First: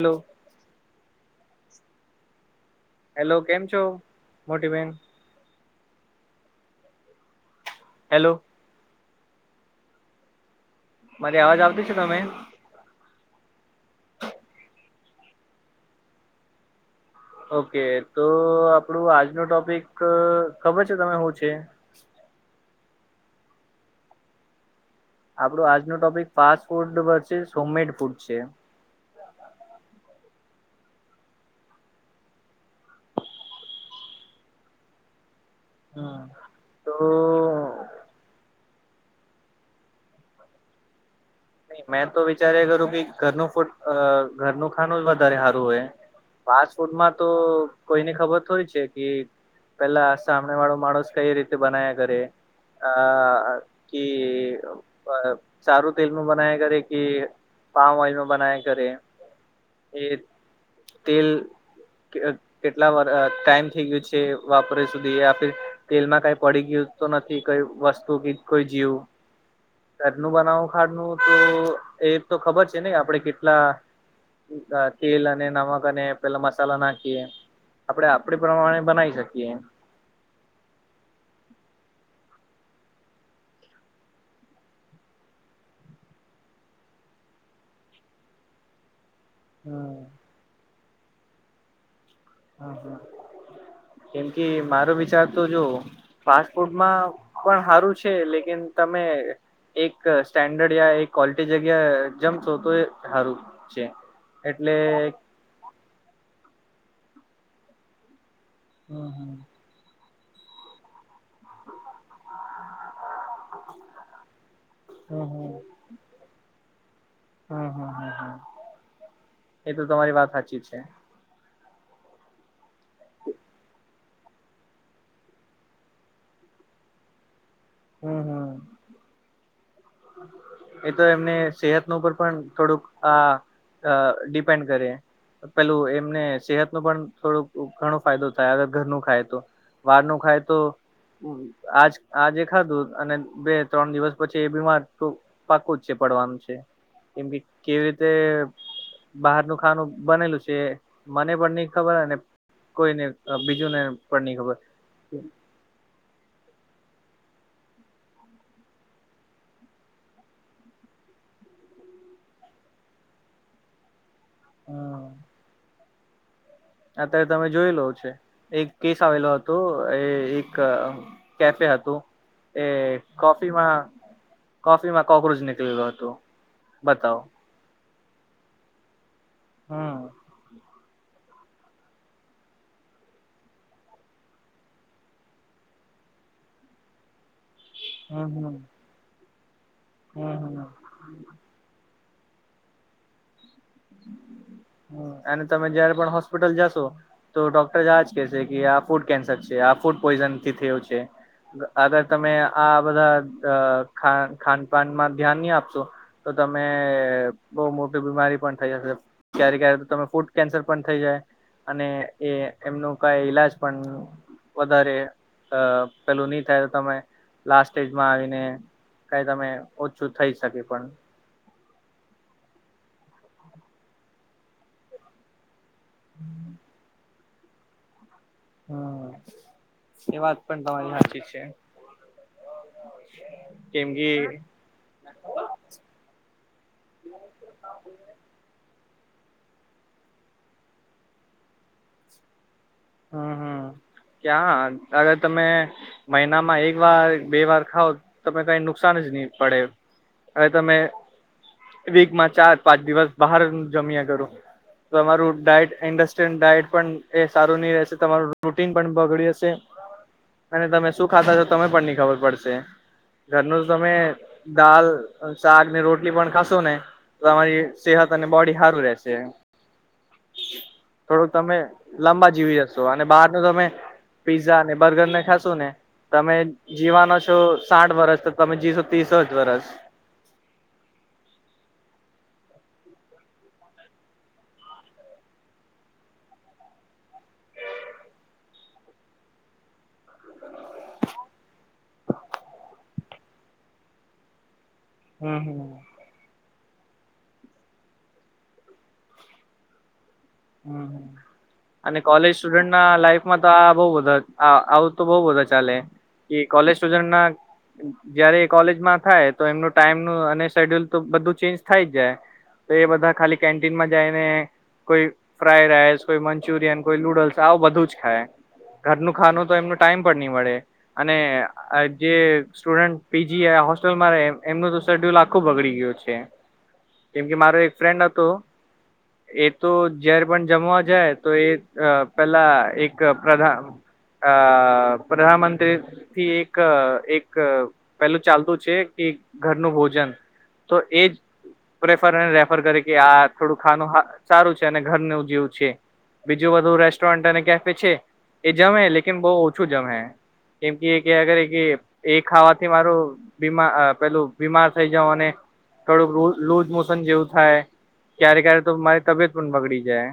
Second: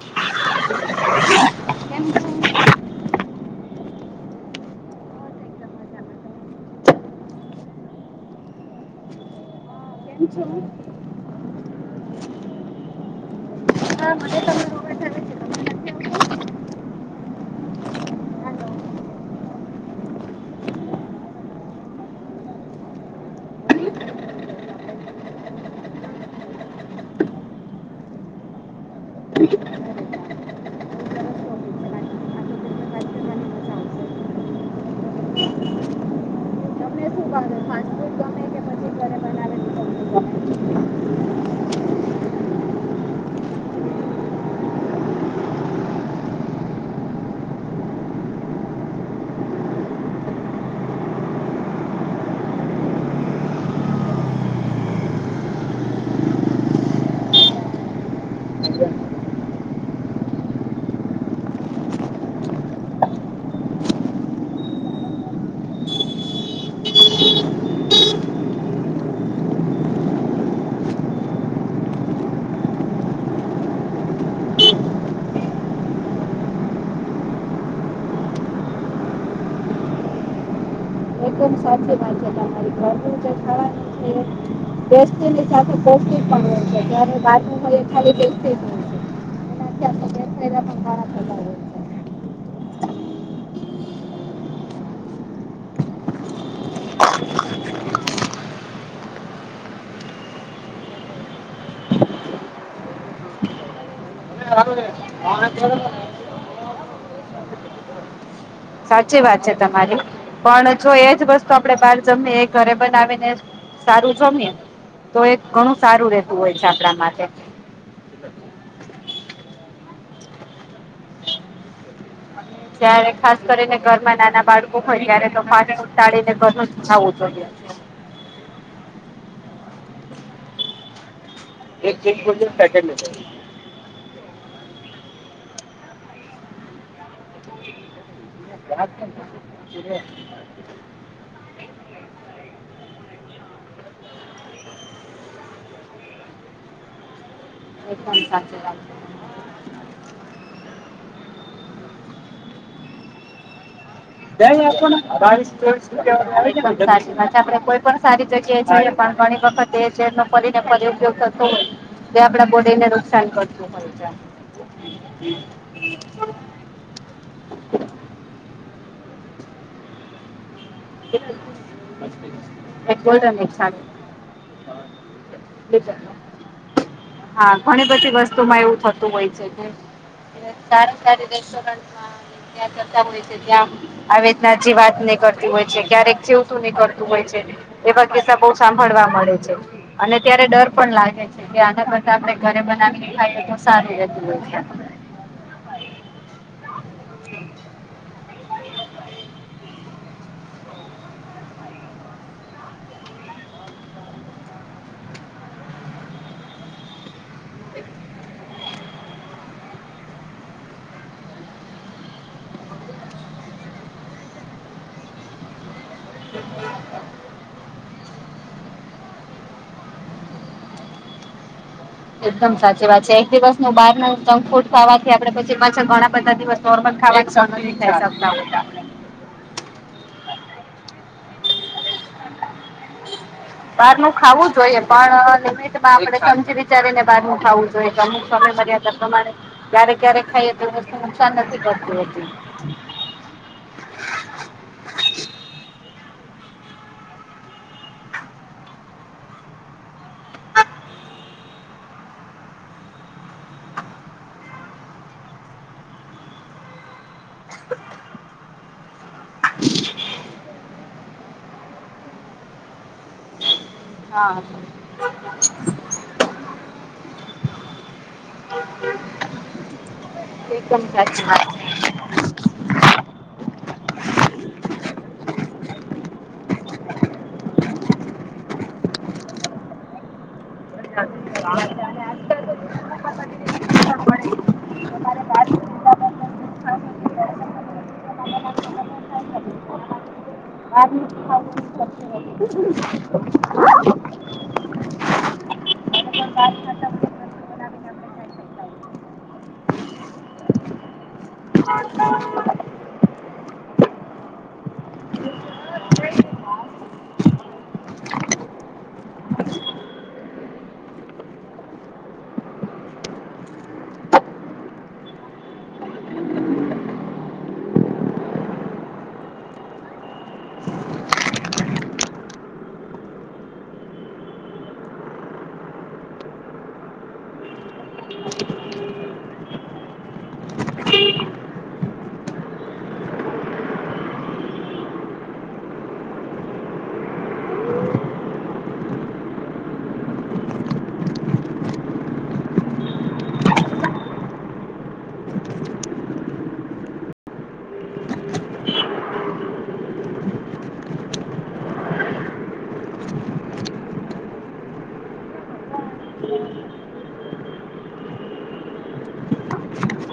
Hello કેમ છો. Hello કેમ છો મોટી બેેન. એકદમ મજામાં. તમે? હેલો. પછ [inaudible] મારી અવાજ આવતી છે તમે. હા મને તમે. ઓકે તો આપડું આજનો ટોપિક ખબર છે તમે હું છે. આપડું આજનો ટોપિક પાસપોર્ડ સો મેુટ છે. કી [inaudible] હા. કે પછી ઘરે બનાવેલું તમને ગમે? મેં તો વિચારે કરું કિ ઘરનું ફૂડ અ ઘરનું ખાનું જ વધારે હારું હોય‌. ફાસ્ટ ફૂડ માં તો કોઈની ખબર થોડી છે કે. પેલા સામને વાળો માણસ કઈ રીતે બના્યા કરે. અ કે પ સારું તેલ. નુ બનાયા કરે કે પામોવેલ બનાયા કરે એ. તેલ. કે કેટલા વર અ ટાઈમ થઈ ગયું છે વાપોરે સુધી આ. તેલમાં કઈ પડી ગયું તો નથી કઈ વસ્તુ કે કોઈ જીવ ઘરનું બનાવું ખાડનું તો એ તો ખબર છે નને આપડે કેટલા અ તેલ અને નમક અને પેલા મસાલા નાખીએ. આપણે આપડે પ્રમાણે બનાવી શકીએ. એકદમ સાચી વાત છે તમારી ઘરનું જે ખાવાનું ટેસ્ટી ની સાથે પોષ્ટિક પણ હોય છે જ્યારે બાર નુ [inaudible] હા. ખાના ખાતા હોય છે. કેમ કે મારો વિચાર તો જો. ફાસ્ટ ફૂડમાં પણ સારું છે લેકીન તમે. એક સ્ટેન્ડર્ડ યા એક કોલિટી જગ્યા જમશો તો એ સારું છે. હોય એટલે. [unintelligible] [inaudible] હમ સાચી હમ વાત છે તમારી પણ જો એજ વસ્તુ આપડે બાર જમી એ ઘરે બનાવીને સારું જમીએ તો હમ એ હમ ઘણું સારું રેતું હોય છે આપણા માટે એ તો તમારી વાત સાચી છે. ત્યારે ખાસ કરીને ઘર માં નાના બાળકો હોય ત્યારે તો ફટણ ઉટાળીને ઘરું નુ જ ખાઉ જોઈએ. હા હા. એ તો એમને સેહત નું એકદમ પણ સાચી વાત છે. થોડુંક આ એકદમ અ ડિપેન્ડ કરે પેલું એમને સેહતનું પણ થોડુંક ઘણો ફાયદો થાય અગર સાચી વાત ઘરનું ખાય તો બારનું ખાય તો આજ આજે ખાધું અને બે ત્રણ દિવસ પછી એ બીમાર પાકું જ છે પડવાનું છે કેમ કે કેવી રીતે બહારનું ખાનું બનેલું છે મને પણ નઈ ખબર અને કોઈને બીજું ને પણ નહી ખબર. બેલ આપો ને બાવિશ પેલેસ્ટ. સાચી છે આપણે કોઈ પણ સારી જગ્યાએ જઈએ [inaudible] પણ ઘણી વખત એ જે તમને ફરીને ફરી ઉપયોગ થતો હોય તો આપણા બોડીને નુકસાન કરતું હોય છે. હમ. અત્યારે તમે જોઈ લો છો એક કેસ આવેલો હતો એ એક એક અ કેફે હતું એ હોય ગોલ્ડન કોફીમાં કોફીમાં કોક્રોચ નીકળેલો હતો બતાવો. હા ઘણી બધી વસ્તુ માં એવું થતું હોય છે કે હમ સારી સારી રેસ્ટોરન્ટમાં ત્યાં જતા હોય છે ત્યાં આવેદના જિવાક નિકળતી હોય ક્યારેક જીવતું નિકળતું હોય છે એવા હમ કિસ્સા બહુ હમ સાંભળવા મળે છે. અને ત્યારે હમ હમ ડર પણ લાગે છે કે આના કરતા આપડણે ઘરે બનાવીને ખાઈએ તો સારી રહેતું હોય છે એમ. હ અને તમે જયારે પણ હોસ્પિટલ જાશો તો ડોક્ટર આજ કેશે કે આ ફૂડ કેન્સર છે, આ ફૂડ પોઈઝન થી થયું છે. અગર તમે આ બધા ખાન ખાનપાનમાં ધ્યાન નહીં આપશો તો તમે બહુ મોટી બીમારી પણ થઈ હકે. ક્યારે-ક્યારે તમે ફૂડ કેન્સર પણ થઈ જાય. અને એ એમનું કંઈ ઈલાજ પણ વધારે અહ પેલું ની થાય તો તમે લાસ્ટ સ્ટેજમાં આવીને કાંઈ તમે ઓછું થઈ શકે પણ. એકદમ સાચી વાત છે. એક દિવસ નું બહારનું જંક ફૂડ ખાવાથી આપડે પછી પાછા ઘણા બધા દિવસ નોર્મલ ખાવાનું સહન નથી કરી શકતાં. હમ્મ. એ વાત પણ તમારી હાચી છે. [inaudible] બહાર નું ખાવું જોઈએ પણ લિમિટમાં આપણે સમજી વિચારીને બહાર નુ ખાવું જોઈએ, કે અમુક સમય મર્યાદા પ્રમાણે ક્યારે-ક્યારે ખાઈએ તો એ વસ્તુ નુકસાન નથી કરતી હોતી. હમ્મ-હમ્મ. ક્યાં અગર તમે મહિનામાં એક વાર, બે વાર ખાવ તો પહી કાંઈ નુકસાન જ ની પડે. હવે તમે વીકમાં ચાર પાંચ દિવસ બહાર જ જમ્યા કરો તમારું ડાઈટ ઇન્ડસ્ટ ડાયટ પણ એ સાર રું ની રહેશે, તમારું રૂટીન પણ બગડી જશે. અને તમે શું ખાતા છો, તમે પણ નહીં ખબર પડશે. ઘરનું તમે દાલ, શાક ને રોટલી પણ ખાશો ને તમારી સેહત અને બોડી સારું રહેશે. એકદમ સાચી થોડુંક તમે લાંબા જીવી હકશો. અને બહાર નુ તમે પીઝા અને બર્ગર ને ખાશો ને તમે જીવવાના છો સાઠ વરસ, તો તમે જીશો તીસ જ વરસ. [inaudible] હમ્મ હમ્મ. [inaudible] હમ્મ હમ્મ. અને કોલેજ સ્ટુડન્ટ ના લાઈફમાં તો આ બવ બધા આવું તો બઉ બધા ચાલે. કે કોલેજ સુજન ના જયારે એ કોલેજમાં થાય તો એમનું ટાઈમનું અને શેડ્યુલ તો બધું ચેન્જ થાય જાય. તો એ બધા ખાલી કેન્ટીનમાં જાયને કોઈ ફ્રાઈ રાઈસ કોઈ મંચુરિયન કોઈ નૂડલ્સ આવું બધું જ ખાય. ઘરનું ખાનું તો એમનો ટાઈમ પણ ની મળે. અને આ જે સ્ટુડન્ટ પી જી હોસ્ટેલમાં રહે એમનું તો શેડ્યુલ આખો બગડી ગ્યો છે. કેમ કે મારો એક ફ્રેન્ડ હતો એ તો જયારે પણ જમવા જાય તો એ અ પેલા એક પ્રધા અ પ્રનામંત્રી થી એક એક પેલું ચાલતું છે કે ઘરનું ભોજન. તો એજ પ્રેફર રેફર કરે કે આ થોડું ખાનું સારું છે. અને ઘર નું જેવું છે. બીજું બધું રેસ્ટોરન્ટ અને કેફે છે એ જમે લેકિન બહુ ઓછું જમે. કેમ કે અગર એ ખાવાથી મારું બીમા પેલું બીમાર થઈ જાવ અને થોડુંક લુઝ મોશન જેવું થાય. ક્યારે ક્યારે તો મારી તબિયત પણ બગડી જાય.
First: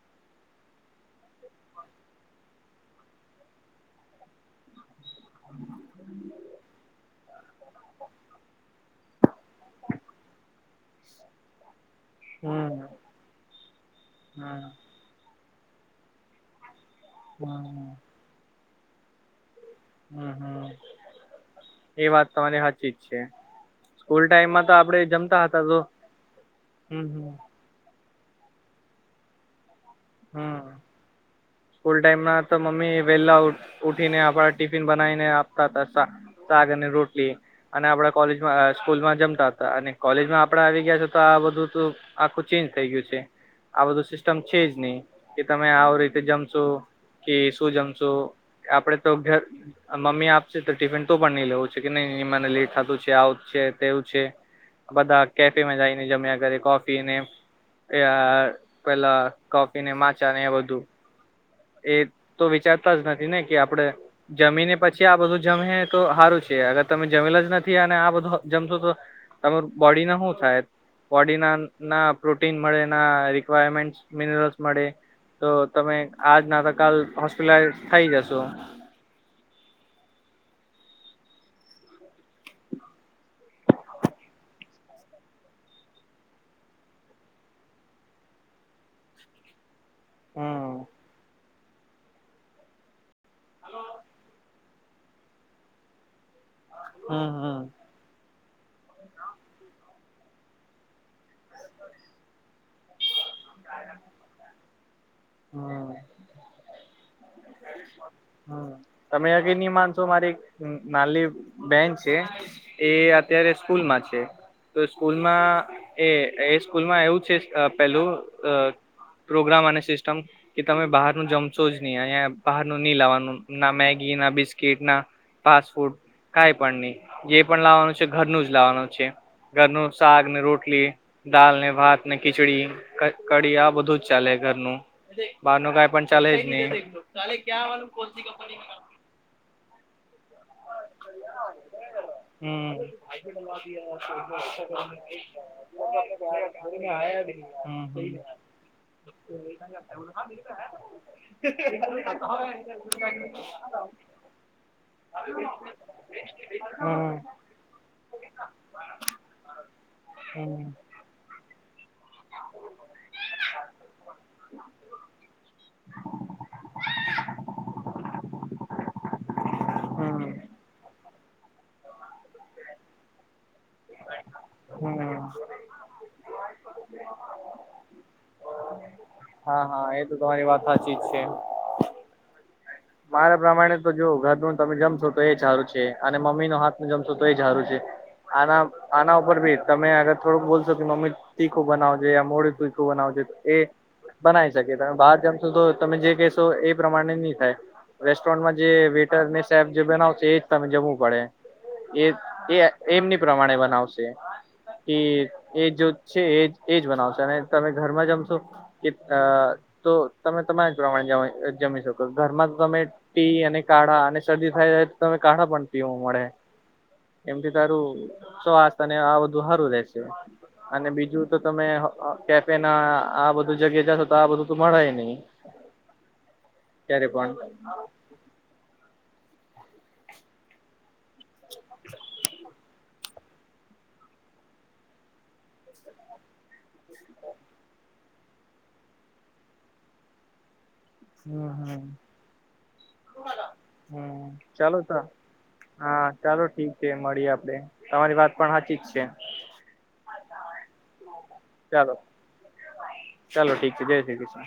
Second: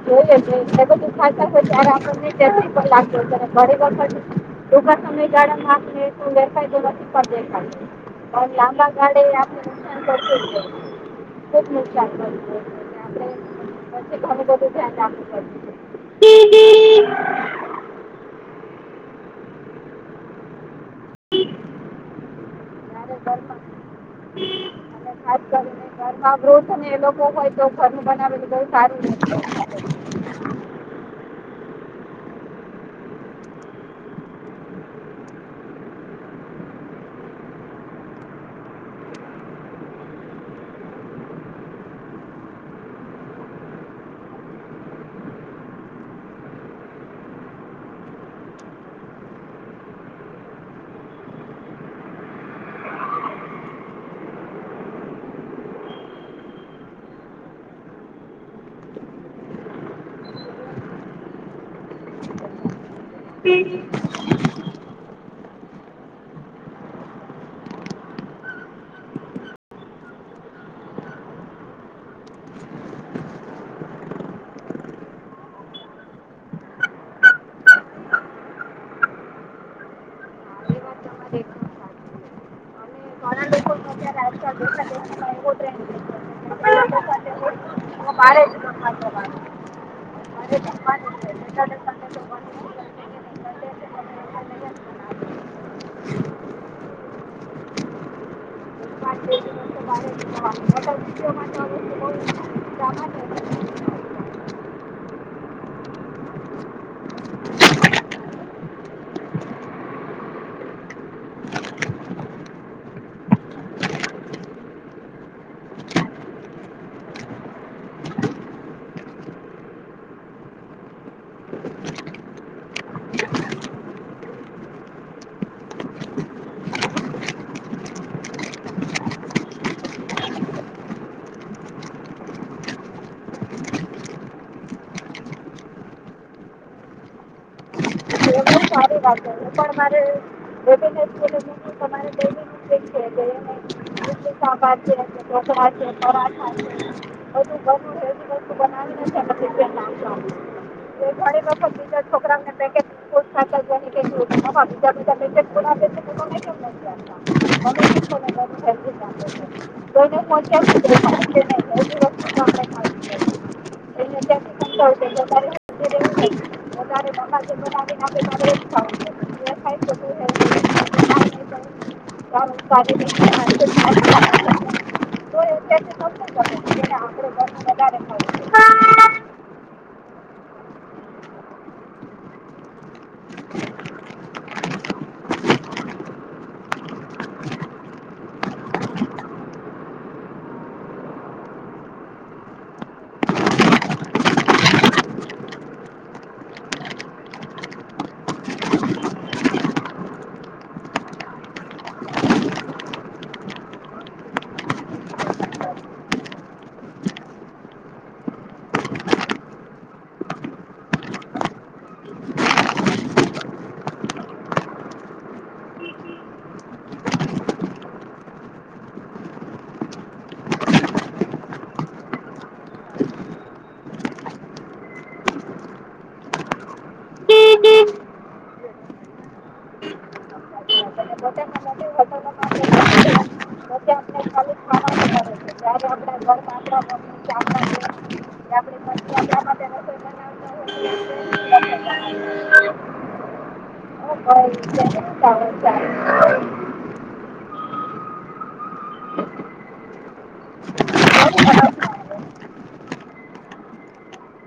જોઈ લે જે બધું દુખાય તો [inaudible] ઘરે તો પછી ટૂંકા સમયગાળામાં આપણને એટલું દેખાય તું નથી. પણ દેખાય પણ લાંબાગાળે આપણે નુકસાન કરતું જ હોય. ખૂબ નુકસાન કર્યું હમ [inaudible] આપણે પછી ઘણી બધી હમ [inaudible] આપણું કર્યું તું. હમ્મ. હમ્મ હમ્મ. એ વાત તમારી હાચી જ છે, ઘરમાં સ્કૂલ ટાઈમમાં તો આપણે અને ખાસ જમતાં હતાં તો કરીને ઘરમાં વૃધ્ધ અને એ હમ લોકો હમ હોય તો ઘરનું બનાવેલું બહુ સારું રે. હમ્મ. સ્કૂલ ટાઈમમાં તો મમ્મી વેહલા ઉ ઉઠીને આપણા ટિફિન બનાઈને આપતાં તા સા શાક અને રોટલી. અને આપડા કોલેજમાં અ સ્કૂલમાં જમતાં તા અને કોલેજમાં આપડે આવી ગયા છે તો આ બધું તો આખું ચેન્જ થઈ ગ્યું છે આ બધું સિસ્ટમ છે જ નહીં કે તમે આવ રીતે જમ શો કે શું જમશો આપડે તો ઘર મમ્મી આપશે તો ટિફિન તો પણ નહીં લેવો છે કે નહીં મને લેટ થતું છે આવું છે તેવું છે. બધા કેફેમાં જાઈને જમ્યા કરે કોફીને એ અ પેલા કોફીને, માચાને એ બધું. એ તો વિચારતાં જ નથી ને કે આપડે જમીને પછી આ બધું જમહે તો હારું છે અગર તમે જમેલા જ નથી અને આ બધું હ જમશો તો તમારું બોડીના હું થાય? બોડીના ના પ્રોટીન મળે ના રિક્વાયરમેન્ટ્સ મિનરલ્સ મળે. તો તમે આજ ના તો કાલ હોસ્પિટલાઈઝ થઈ જશો. એકદમ સાચી છે અને ઘણાં લોકો અત્યારે આજકાલ [inaudible] એવો ટ્રેન્ડ છે. એમાં બારે જમ [inaudible] હમ્મ. [inaudible] હમ્મ હમ્મ. [inaudible] નતર વિડિઓમાં તો બઉ [inaudible] કાયરા. હ. હ તમે યકીન નહીં માનશો મારી એક નાલ્લી બેન છે. એ અત્યારે સ્કૂલમાં છે. તો સ્કૂલમાં એ એ સ્કૂલમાં એવું છે અ પેલું પ્રોગ્રામ અને સિસ્ટમ કે તમે બહારનું જમશો જ ની અયા બહારનું ની લાવાનું. ના મેગી, ના બિસ્કીટ, ના ફાસફૂડ કાઈ પણ નહીં જે પણ લાવાનું છે ઘરનું જ લાવવાનું છે ઘરનું શાક ને રોટલી. દાલને ભાતને ખીચડી, ક કઢી આ બધું જ ચાલે ઘરનું. બહારનું કાઈ પણ ચાલે જ નહીં. [unintelligible] લાગે હું પણ મારે બે ત્રણ [inaudible] ઇડલી હમ્મ. સાંભાર છે કે ઢોકળા છે હમ્મ પરાઠા છે બધું ઘરનું હેલ્ધી હમ્મ. બનાવીને [inaudible] ઘણી વખત બીજા છોકરાઓને પેકેટ [unintelligible] હમ [unintelligible] હમ [inaudible] [unintelligible] વધારે મગજ ઉપર આવીને [inaudible] એજ થાવાનુ છે પછી [inaudible] [inaudible] તો ય હમ હમ [inaudible] જે ને આકડો [inaudible] હા હા એ તો તમારી વાત હાચી જ છે. મારા પ્રમાણે તો જો ઘરનું તમે જમશો તો એ સારું છે અને મમ્મીના હાથનું જમશો તો એ સારું છે. આના આના ઉપર ભી તમે અગર થોડુંક બોલશો મમ્મી તીખું બનાવજે યા મોડું તીખું બનાવજે તો એ બનાઈ શકે તમે બહાર જમશો તો તમે જે કહેશો એ પ્રમાણે ની થાય. રેસ્ટોરન્ટમાં જે વેટર ની સાેબ જે બનાવશે એજ તમે જમવું પડે. એ એ એમની પ્રમાણે બનાવશે. કે એ જો છે એજ એજ બનાવશે અને તમે ઘરમાં જમશો. કે અ તો તમે તમારા જ પ્રમાણે જ જમી શકો ઘરમાં તમે પી અને કાઢા અને શરદી થાય જાય તો તમે કાઢા પણ પીવું મળે. એમથી તારું ચોસ તને આ બધું સારું રહેેશે. અને બીજું તો તમે કેફે ના આ બધું જગ્યા જશો તો આ બધું તો મળાય નહી. ક્યારે પણ. છે અને પોતાના માટે હોટલમાં આપણે [inaudible] ખાઈએ પોતે આપણે ખાલી ખાવાનું કરે છે જ્યારે આપણા ઘરમાં આપણા મમ્મી કે આપણા બેન કે આપણી પત્ની આપણા માટે રસોઈ બનાવતા હોય તો આપણે રસોઈ બનાવીએ. હમ હમ. ઓ હમ ચાલો તો [unintelligible] હા ચાલો ઠીક છે મળીએ આપડે, તમારી વાત પણ હચીક છે. ચાલો, ચાલો ઠીક છે જય શ્રી કૃષ્ણ.